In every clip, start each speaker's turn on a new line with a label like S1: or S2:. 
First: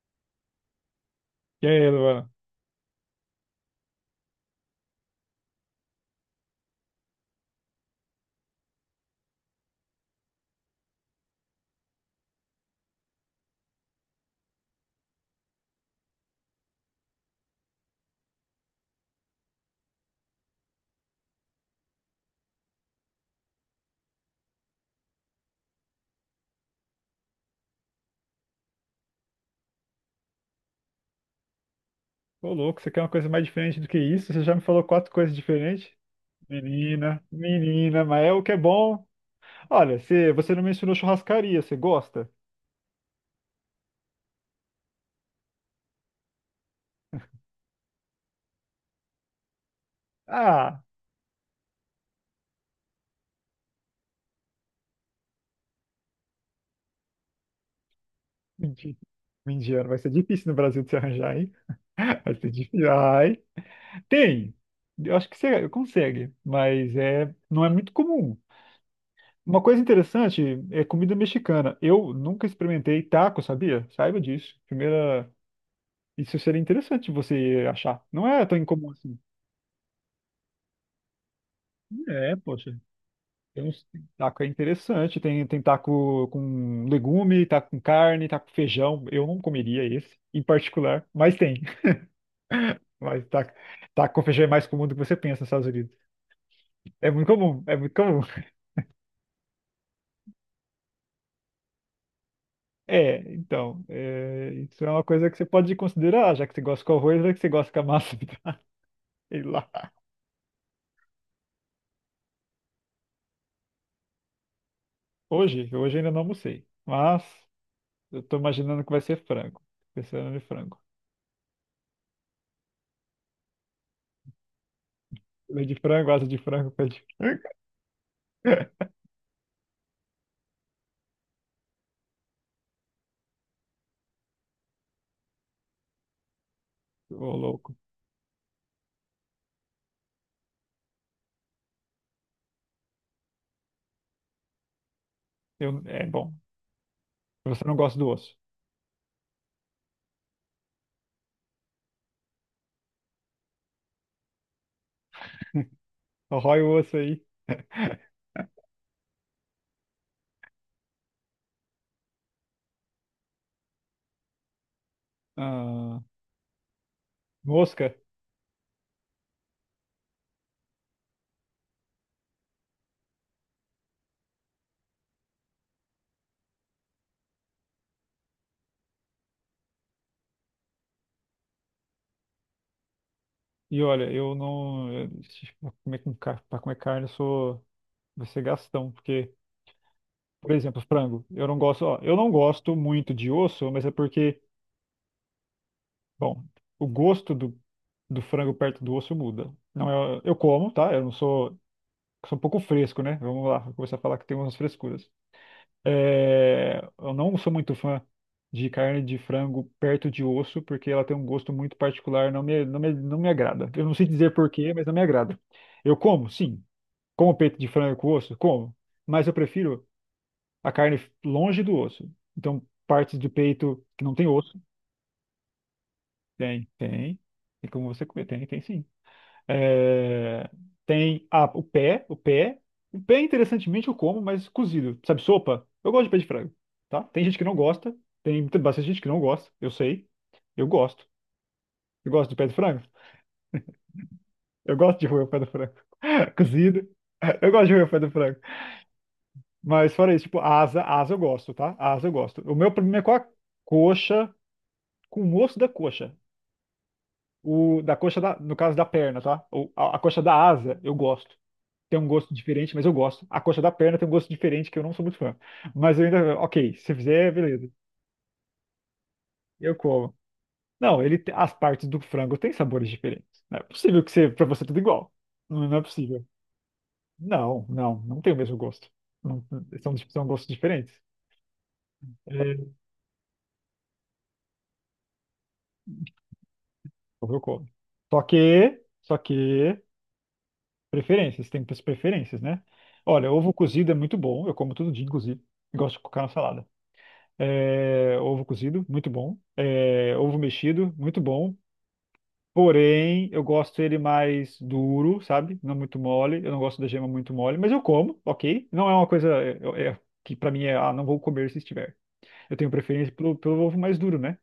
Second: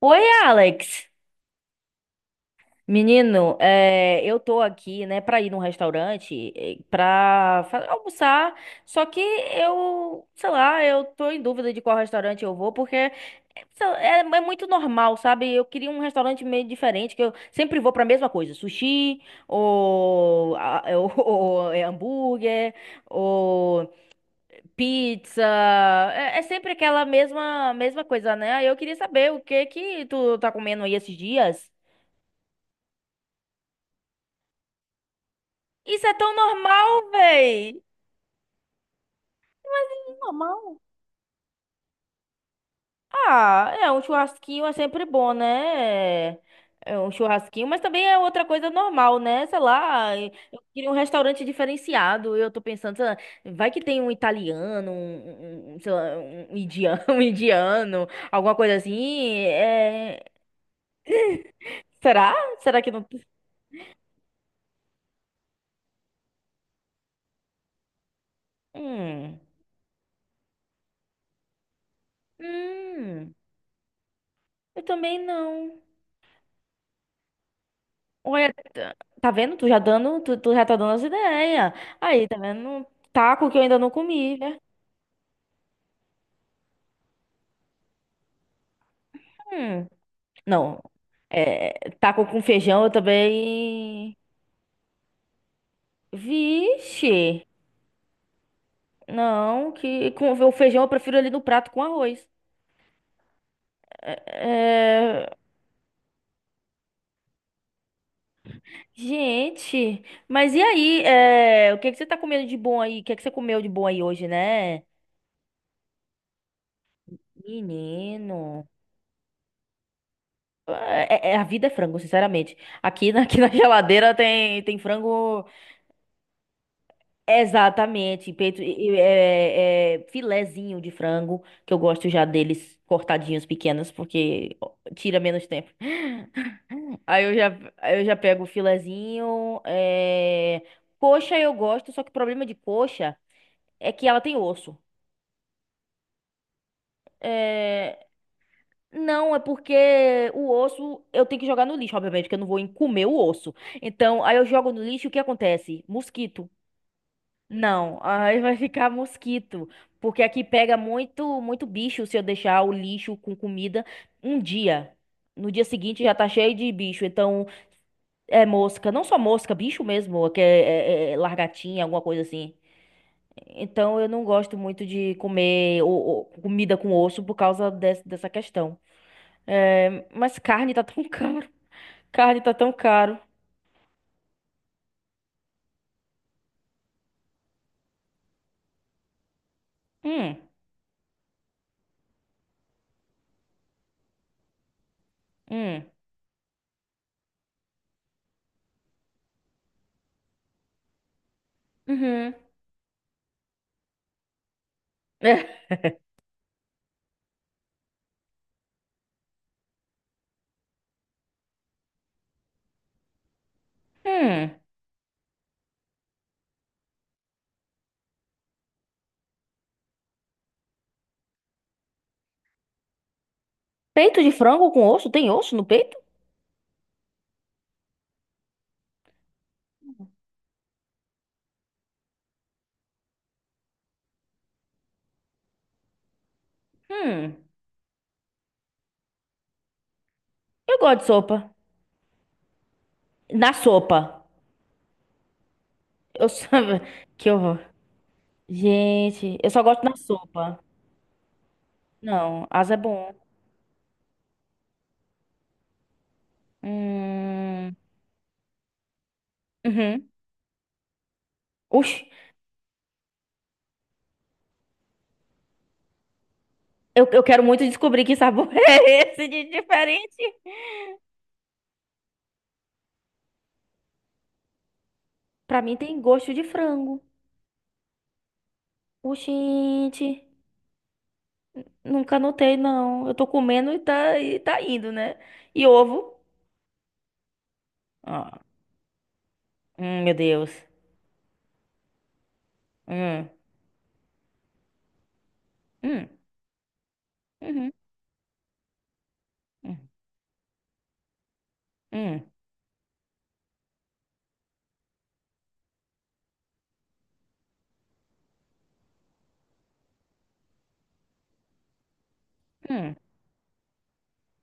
S1: Oi, Alex.
S2: E aí, Luana?
S1: Menino, eu tô aqui, né, pra ir num restaurante, pra almoçar, só que eu, sei lá, eu tô em dúvida de qual restaurante eu vou, porque sei lá, é muito normal, sabe? Eu queria um restaurante meio diferente, que eu sempre vou pra mesma coisa, sushi, ou, a- é, ou- ou é hambúrguer, ou pizza, é sempre aquela mesma coisa, né? Aí eu queria saber o que que tu tá comendo aí esses dias.
S2: Ô, louco, você quer uma coisa mais diferente do que isso? Você já me falou quatro coisas diferentes?
S1: Isso é tão normal,
S2: Menina,
S1: véi.
S2: menina, mas é o que é bom. Olha, você não
S1: Normal.
S2: mencionou churrascaria, você gosta?
S1: Ah, é um churrasquinho é sempre bom, né? É um churrasquinho, mas também é outra coisa normal, né? Sei lá, eu
S2: Ah,
S1: queria um restaurante diferenciado. Eu tô pensando, sei lá, vai que tem um italiano, sei lá, um indiano, um indiano, alguma coisa
S2: mentira.
S1: assim.
S2: Mendiano, vai ser difícil no Brasil de se arranjar, hein?
S1: Será?
S2: Vai ser
S1: Será que
S2: difícil.
S1: não?
S2: Ai, tem. Eu acho que você consegue, mas não é muito comum.
S1: Hum.
S2: Uma coisa interessante é comida mexicana. Eu nunca experimentei
S1: Hum.
S2: taco, sabia? Saiba disso.
S1: Eu também
S2: Primeira,
S1: não.
S2: isso seria interessante você achar. Não é
S1: Olha,
S2: tão incomum
S1: tá
S2: assim.
S1: tá vendo? Tu já dando, tu já tá dando as ideias. Aí,
S2: É,
S1: tá vendo?
S2: poxa.
S1: Um taco que eu
S2: Tem
S1: ainda
S2: uns...
S1: não comi,
S2: Taco é
S1: né?
S2: interessante. Tem taco com legume, taco com carne, taco com feijão. Eu não comeria
S1: Hum,
S2: esse, em
S1: não.
S2: particular, mas tem.
S1: É, taco com feijão eu
S2: Mas taco
S1: também.
S2: com feijão é mais comum do que você pensa nos Estados Unidos. É
S1: Vixe!
S2: muito comum, é muito comum.
S1: Não, que com o feijão eu prefiro ali no prato com arroz.
S2: É, então, isso é uma
S1: É,
S2: coisa que você pode considerar, já que você gosta com arroz, já que você gosta com a massa. Sei lá.
S1: Gente, mas e aí? O que que você tá comendo de bom aí? O que que você comeu de bom aí hoje, né?
S2: Hoje, hoje ainda não almocei, mas eu tô
S1: Menino.
S2: imaginando que vai ser frango. Pensando em frango.
S1: É, a vida é frango, sinceramente. Aqui na, aqui na geladeira tem frango.
S2: Meio de frango, asa de frango, pé de frango.
S1: Exatamente, peito, filezinho de frango, que eu gosto já deles cortadinhos pequenos, porque tira menos tempo. Aí
S2: Ô,
S1: eu já,
S2: louco.
S1: aí eu já pego o filezinho, coxa eu gosto, só que o problema de coxa é que ela tem osso.
S2: Eu, é bom. Você não gosta
S1: É,
S2: do osso.
S1: não, é porque o osso eu tenho que jogar no lixo, obviamente, porque eu não vou comer o osso. Então, aí eu jogo no lixo, e o que acontece? Mosquito.
S2: Arrói o osso aí.
S1: Não, aí vai ficar mosquito, porque aqui pega muito bicho se eu deixar o lixo com comida um dia. No dia
S2: Ah,
S1: seguinte já tá cheio de bicho, então
S2: mosca.
S1: é mosca, não só mosca, bicho mesmo, que é largatinha, alguma coisa assim. Então eu não gosto muito de comer comida com osso por causa dessa questão. É, mas carne tá tão caro, carne tá tão caro.
S2: E olha, eu não. eu- pra comer, pra comer carne, eu sou. Vai ser gastão. Porque,
S1: Hum,
S2: por exemplo, frango. Eu não gosto. Ó, eu não gosto muito de osso, mas é porque,
S1: hum,
S2: bom, o gosto do, do frango perto do osso muda. Não, eu como, tá? Eu não sou.
S1: uhum.
S2: Sou um pouco fresco, né? Vamos lá, vou começar a falar que tem umas frescuras. É, eu não sou muito fã de carne de frango perto de osso, porque ela tem um gosto muito particular, não me agrada. Eu não sei dizer
S1: hum.
S2: porquê, mas não me agrada. Eu como, sim. Como peito de frango com osso? Como. Mas eu prefiro a carne longe do osso. Então, partes do peito que não
S1: Peito
S2: tem
S1: de
S2: osso,
S1: frango com osso? Tem osso no peito?
S2: tem. Tem como você comer, tem sim. É, tem o pé. O pé, interessantemente, eu como, mas cozido. Sabe, sopa? Eu gosto de pé de frango, tá? Tem
S1: Hum,
S2: gente que não gosta, tem bastante gente que não gosta, eu sei. Eu
S1: eu gosto de
S2: gosto.
S1: sopa.
S2: Eu gosto de pé de frango.
S1: Na sopa.
S2: Eu gosto de roer o pé do frango.
S1: Eu só...
S2: Cozido.
S1: Que
S2: Eu
S1: horror.
S2: gosto de roer o pé do frango.
S1: Gente, eu só gosto
S2: Mas
S1: na
S2: fora isso, tipo,
S1: sopa.
S2: asa eu gosto, tá? Asa eu gosto.
S1: Não,
S2: O meu
S1: asa é
S2: problema é
S1: bom.
S2: com a coxa, com o osso da coxa.
S1: Hum...
S2: O, da, no caso da perna, tá? A
S1: Uhum.
S2: coxa da asa eu gosto.
S1: Ux,
S2: Tem um gosto diferente, mas eu gosto. A coxa da perna tem um gosto diferente que eu não sou muito fã. Mas eu ainda, ok, se
S1: eu
S2: fizer,
S1: quero muito
S2: beleza.
S1: descobrir que sabor é esse de
S2: Eu como.
S1: diferente.
S2: Não, as partes do frango têm sabores diferentes. Não é possível que você, para você tudo igual.
S1: Pra
S2: Não,
S1: mim
S2: não é
S1: tem
S2: possível.
S1: gosto de frango.
S2: Não tem o mesmo gosto. Não- são,
S1: Oxente,
S2: são gostos diferentes.
S1: nunca notei,
S2: É,
S1: não. Eu tô comendo e tá indo, né? E ovo?
S2: eu como. Só
S1: Ah,
S2: que, só que
S1: meu Deus.
S2: preferências, preferências, né?
S1: Hum,
S2: Olha, ovo cozido é muito bom, eu como todo dia, inclusive. Gosto de
S1: hum,
S2: colocar na salada.
S1: uhum,
S2: É, ovo cozido, muito bom.
S1: hum,
S2: É, ovo mexido, muito bom.
S1: hum,
S2: Porém, eu gosto ele mais duro, sabe? Não muito mole. Eu não gosto da gema muito mole, mas eu como, ok? Não é uma coisa é, é- é, que pra mim é, ah, não vou comer se estiver. Eu tenho
S1: hum.
S2: preferência pelo ovo mais duro, né?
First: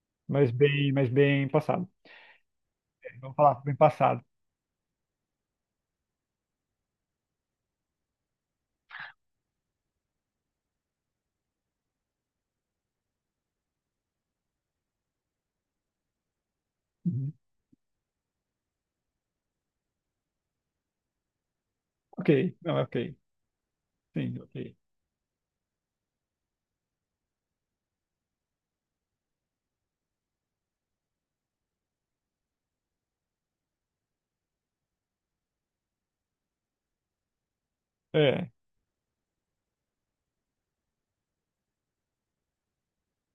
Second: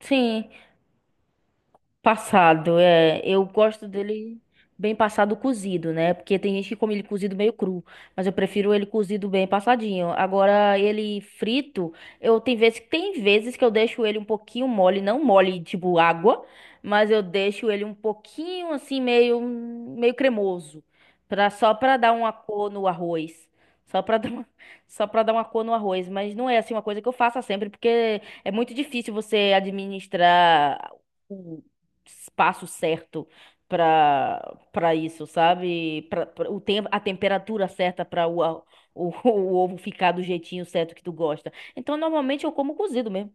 S1: Sim.
S2: Mas bem passado.
S1: Passado,
S2: É,
S1: é.
S2: vamos
S1: Eu
S2: falar, bem
S1: gosto
S2: passado.
S1: dele bem passado cozido, né? Porque tem gente que come ele cozido meio cru, mas eu prefiro ele cozido bem passadinho. Agora, ele frito, eu tem vezes que eu deixo ele um pouquinho mole, não mole tipo água, mas eu
S2: Uhum.
S1: deixo ele um pouquinho assim meio cremoso, para só para dar
S2: Ok,
S1: uma cor
S2: não, é
S1: no
S2: ok.
S1: arroz. Só para dar
S2: Sim,
S1: uma,
S2: ok.
S1: só para dar uma cor no arroz, mas não é assim uma coisa que eu faça sempre, porque é muito difícil você administrar espaço certo para isso, sabe? O tempo, a temperatura certa para
S2: É.
S1: o ovo ficar do jeitinho certo que tu gosta. Então, normalmente eu como cozido mesmo.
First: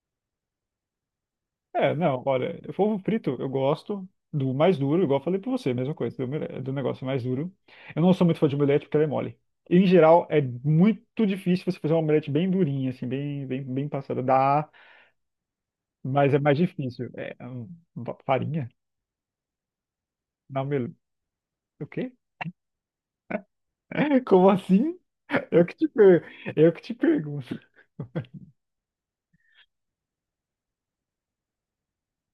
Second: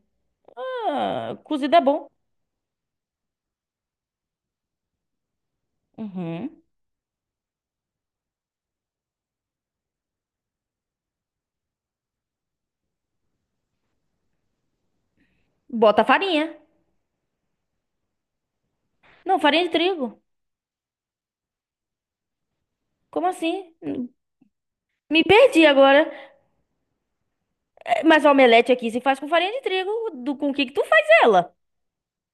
S1: Ah, cozido é
S2: É,
S1: bom.
S2: não, olha, polvo frito eu gosto do mais duro, igual eu falei pra você, mesma coisa,
S1: Uhum.
S2: do negócio mais duro. Eu não sou muito fã de omelete porque ela é mole. Em geral, é muito difícil você fazer uma omelete bem durinha, assim, bem passada. Dá,
S1: Bota
S2: mas é
S1: farinha.
S2: mais difícil. Farinha?
S1: Não, farinha de trigo.
S2: Na omelete. O quê?
S1: Como assim?
S2: Como assim?
S1: Me perdi
S2: Eu que te,
S1: agora.
S2: per... eu que te pergunto.
S1: Mas a omelete aqui se faz com farinha de trigo. Do, com o que que tu faz ela?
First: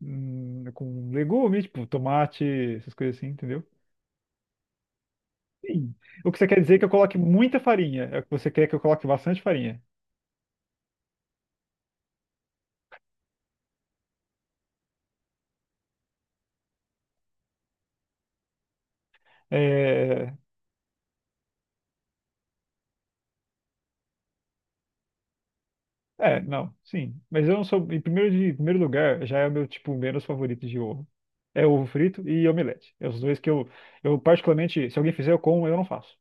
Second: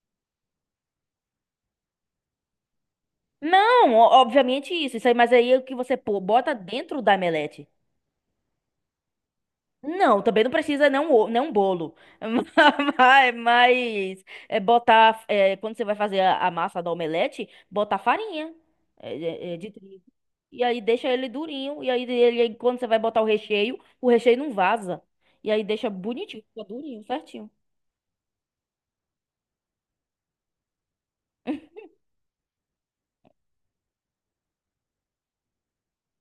S2: Com legumes, tipo tomate, essas coisas assim, entendeu?
S1: Não, obviamente isso. Isso aí, mas aí é o que você
S2: Sim.
S1: pô,
S2: O que você
S1: bota
S2: quer dizer é que eu
S1: dentro da
S2: coloque muita
S1: omelete.
S2: farinha. É o que você quer que eu coloque bastante farinha.
S1: Não, também não precisa não não bolo, mas é botar é, quando você vai fazer a massa do omelete, botar farinha é, de trigo
S2: É,
S1: e aí deixa ele durinho e aí ele quando você vai botar o recheio não vaza e aí deixa bonitinho, fica
S2: não,
S1: durinho,
S2: sim. Mas
S1: certinho.
S2: eu não sou. Em primeiro, em primeiro lugar, já é o meu tipo menos favorito de ovo. É ovo frito e omelete. É os dois que eu particularmente, se alguém fizer, eu como, eu não faço.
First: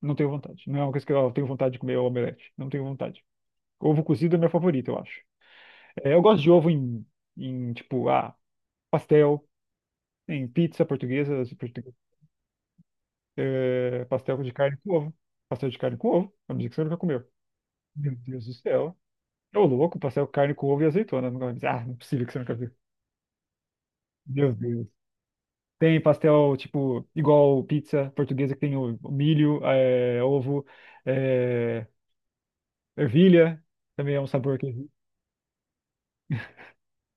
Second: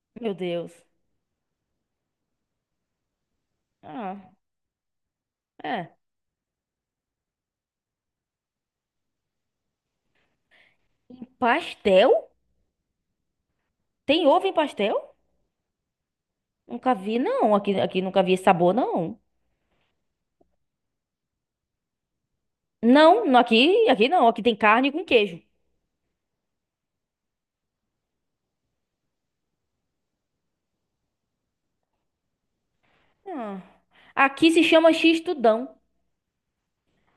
S2: Não tenho
S1: Meu
S2: vontade.
S1: Deus.
S2: Não é uma coisa que eu tenho vontade de comer é omelete. Não tenho vontade. Ovo
S1: Ah,
S2: cozido é meu favorito, eu acho.
S1: é.
S2: É, eu gosto de ovo em, em tipo, ah, pastel, em pizza portuguesa, se portu-
S1: Pastel?
S2: é,
S1: Tem
S2: pastel
S1: ovo
S2: de
S1: em
S2: carne com
S1: pastel?
S2: ovo. Pastel de carne com ovo. A dizer que você
S1: Nunca
S2: nunca
S1: vi,
S2: comeu.
S1: não. Aqui, aqui
S2: Meu
S1: nunca vi esse
S2: Deus do
S1: sabor,
S2: céu.
S1: não.
S2: Ô, louco, pastel carne com ovo e azeitona. Nunca mais. Ah, não é possível que você nunca viu.
S1: Não, aqui, aqui não. Aqui
S2: Meu
S1: tem
S2: Deus.
S1: carne com queijo.
S2: Tem pastel, tipo, igual pizza portuguesa, que tem o milho, é, ovo, é,
S1: Ah,
S2: ervilha. Também é um
S1: aqui
S2: sabor
S1: se
S2: que
S1: chama X-tudão.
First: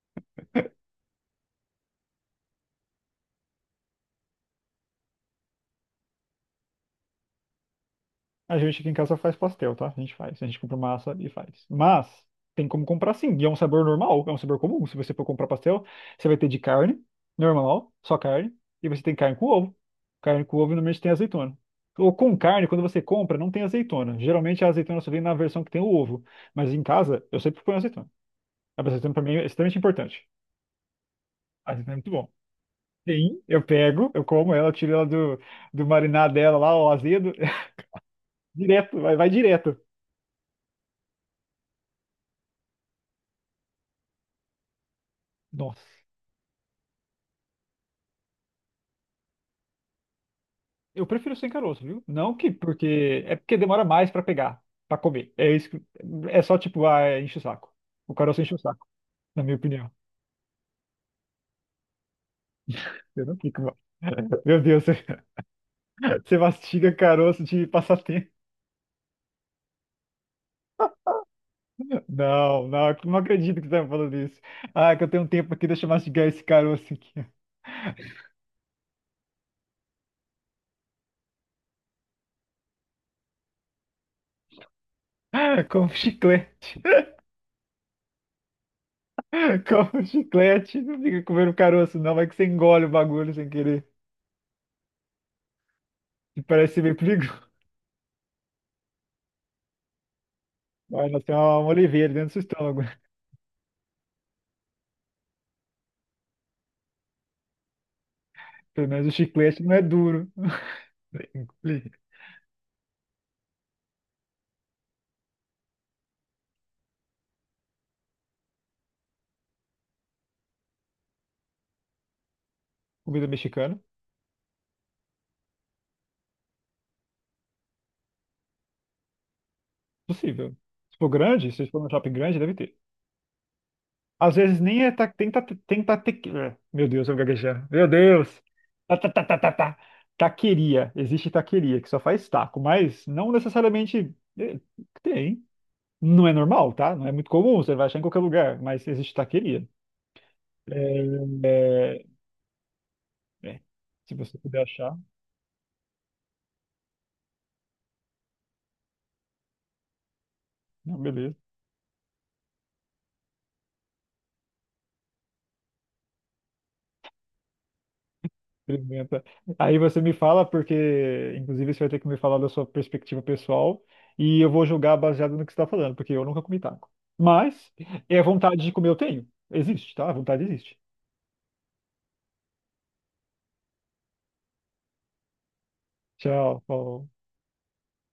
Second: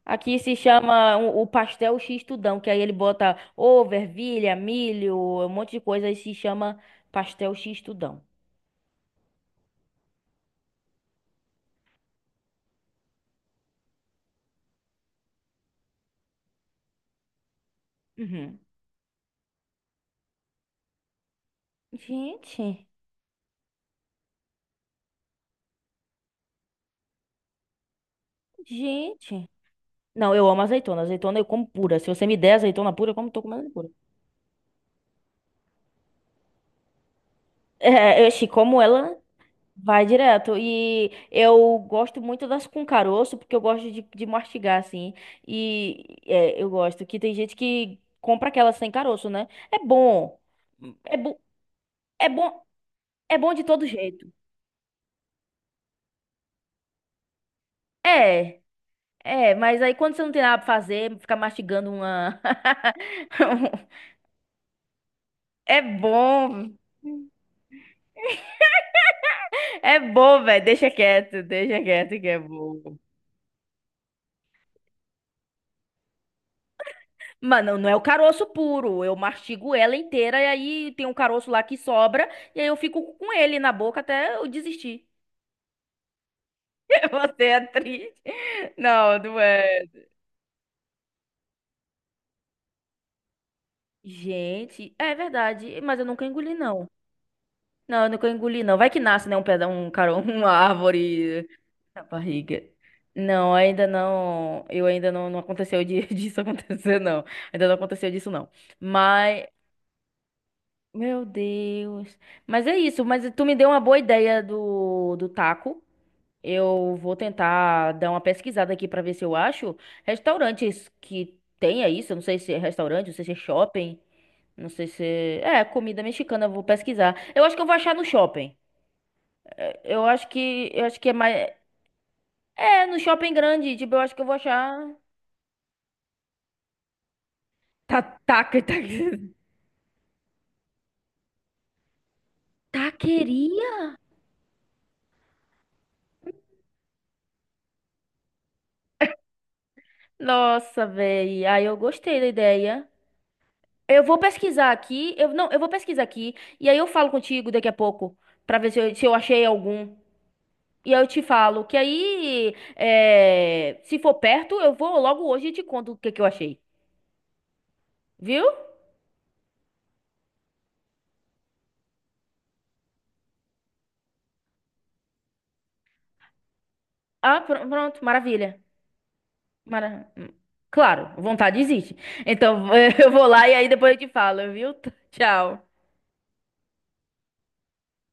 S1: Aqui se chama o pastel X-tudão, que aí ele bota ovo, ervilha, milho, um monte de coisa e se chama pastel X-tudão.
S2: a gente aqui em casa faz pastel, tá? A gente faz. A gente compra massa e faz. Mas tem como comprar sim. E é um sabor normal, é um sabor comum. Se você for comprar pastel, você vai ter de carne, normal, só carne.
S1: Uhum.
S2: E você tem carne com ovo. Carne com ovo normalmente tem azeitona. Ou com carne, quando
S1: Gente,
S2: você compra, não tem azeitona. Geralmente a azeitona só vem na versão que tem o ovo. Mas em casa, eu sempre ponho azeitona. A azeitona pra mim é
S1: gente.
S2: extremamente importante.
S1: Não, eu amo azeitona. Azeitona eu como
S2: A azeitona é
S1: pura. Se
S2: muito
S1: você
S2: bom.
S1: me der azeitona pura, eu como
S2: Sim,
S1: tô comendo
S2: eu
S1: ela pura.
S2: pego, eu como ela, eu tiro ela do, do marinar dela lá, o azedo,
S1: É, eu como
S2: direto, vai,
S1: ela
S2: vai direto.
S1: vai direto. E eu gosto muito das com caroço, porque eu gosto de mastigar, assim.
S2: Nossa.
S1: E é, eu gosto que tem gente que compra aquelas sem caroço, né? É bom.
S2: Eu
S1: É,
S2: prefiro
S1: bo
S2: sem caroço, viu?
S1: é
S2: Não que
S1: bom.
S2: porque
S1: É
S2: é
S1: bom
S2: porque
S1: de todo
S2: demora mais pra
S1: jeito.
S2: pegar, pra comer. É só tipo, ah, é enche o saco. O caroço enche o
S1: É,
S2: saco, na minha
S1: mas
S2: opinião.
S1: aí quando você não tem nada pra fazer, ficar mastigando uma.
S2: Eu não fico. Mal. Meu Deus, você,
S1: É
S2: você
S1: bom.
S2: mastiga caroço de passatempo.
S1: É bom, velho. Deixa quieto que é bom.
S2: Não acredito que você tá me falando isso. Ah, é que eu tenho um tempo aqui, deixa eu mastigar esse caroço aqui.
S1: Mano, não é o caroço puro. Eu mastigo ela inteira e aí tem um caroço lá que sobra e aí eu fico com ele na boca até eu desistir.
S2: Ah, como chiclete.
S1: Você é triste. Não, não é.
S2: Como chiclete. Não fica comendo caroço, não. Vai que você engole o bagulho sem querer.
S1: Gente, é verdade, mas eu nunca
S2: E
S1: engoli
S2: parece ser
S1: não.
S2: meio perigoso.
S1: Não, eu nunca engoli não. Vai que nasce, né, uma
S2: Vai nascer
S1: árvore
S2: uma
S1: na
S2: oliveira dentro do seu
S1: barriga.
S2: estômago.
S1: Não, ainda não. Não aconteceu disso acontecer não. Ainda não aconteceu disso não.
S2: Pelo menos o
S1: Mas
S2: chiclete não é duro.
S1: meu
S2: Engolir.
S1: Deus. Mas é isso, mas tu me deu uma boa ideia do taco. Eu vou tentar dar uma pesquisada aqui pra ver se eu acho restaurantes que tenha isso. Eu não sei se é restaurante, não sei
S2: Comida
S1: se é
S2: mexicana?
S1: shopping, não sei se é, é comida mexicana, eu vou pesquisar. Eu acho que eu vou achar no shopping. Eu acho
S2: Possível.
S1: que eu acho
S2: Se
S1: que
S2: for
S1: é
S2: grande,
S1: mais
S2: se for num shopping grande, deve ter.
S1: é no shopping grande, tipo, eu acho que eu vou
S2: Às vezes nem é
S1: achar.
S2: ta, tem ta, tem ta, tequila. Meu Deus, eu vou gaguejar. Meu Deus! Ta, ta,
S1: Taca.
S2: ta, ta, ta, ta. Taqueria. Existe taqueria, que só faz taco, mas não
S1: Taqueria?
S2: necessariamente é, tem. Não é normal, tá? Não é muito comum, você vai achar em qualquer lugar, mas existe taqueria. É,
S1: Nossa, velho. Aí eu
S2: é,
S1: gostei da ideia.
S2: é.
S1: Eu
S2: Se
S1: vou
S2: você puder
S1: pesquisar
S2: achar,
S1: aqui. Eu não, eu vou pesquisar aqui e aí eu falo contigo daqui a pouco pra ver se eu achei algum. E
S2: não,
S1: aí eu te
S2: beleza.
S1: falo que se for perto eu vou logo hoje e te conto o que que eu achei, viu?
S2: Experimenta. Aí você me fala, porque inclusive você vai ter que me falar da sua perspectiva pessoal e eu vou julgar baseado no que você está falando, porque eu nunca comi taco.
S1: Ah,
S2: Mas
S1: pronto,
S2: é
S1: maravilha.
S2: vontade de comer eu tenho. Existe, tá?
S1: Mara...
S2: A vontade existe.
S1: Claro, vontade existe. Então eu vou lá e aí depois eu te falo, viu? Tchau.
S2: Tchau. Falou.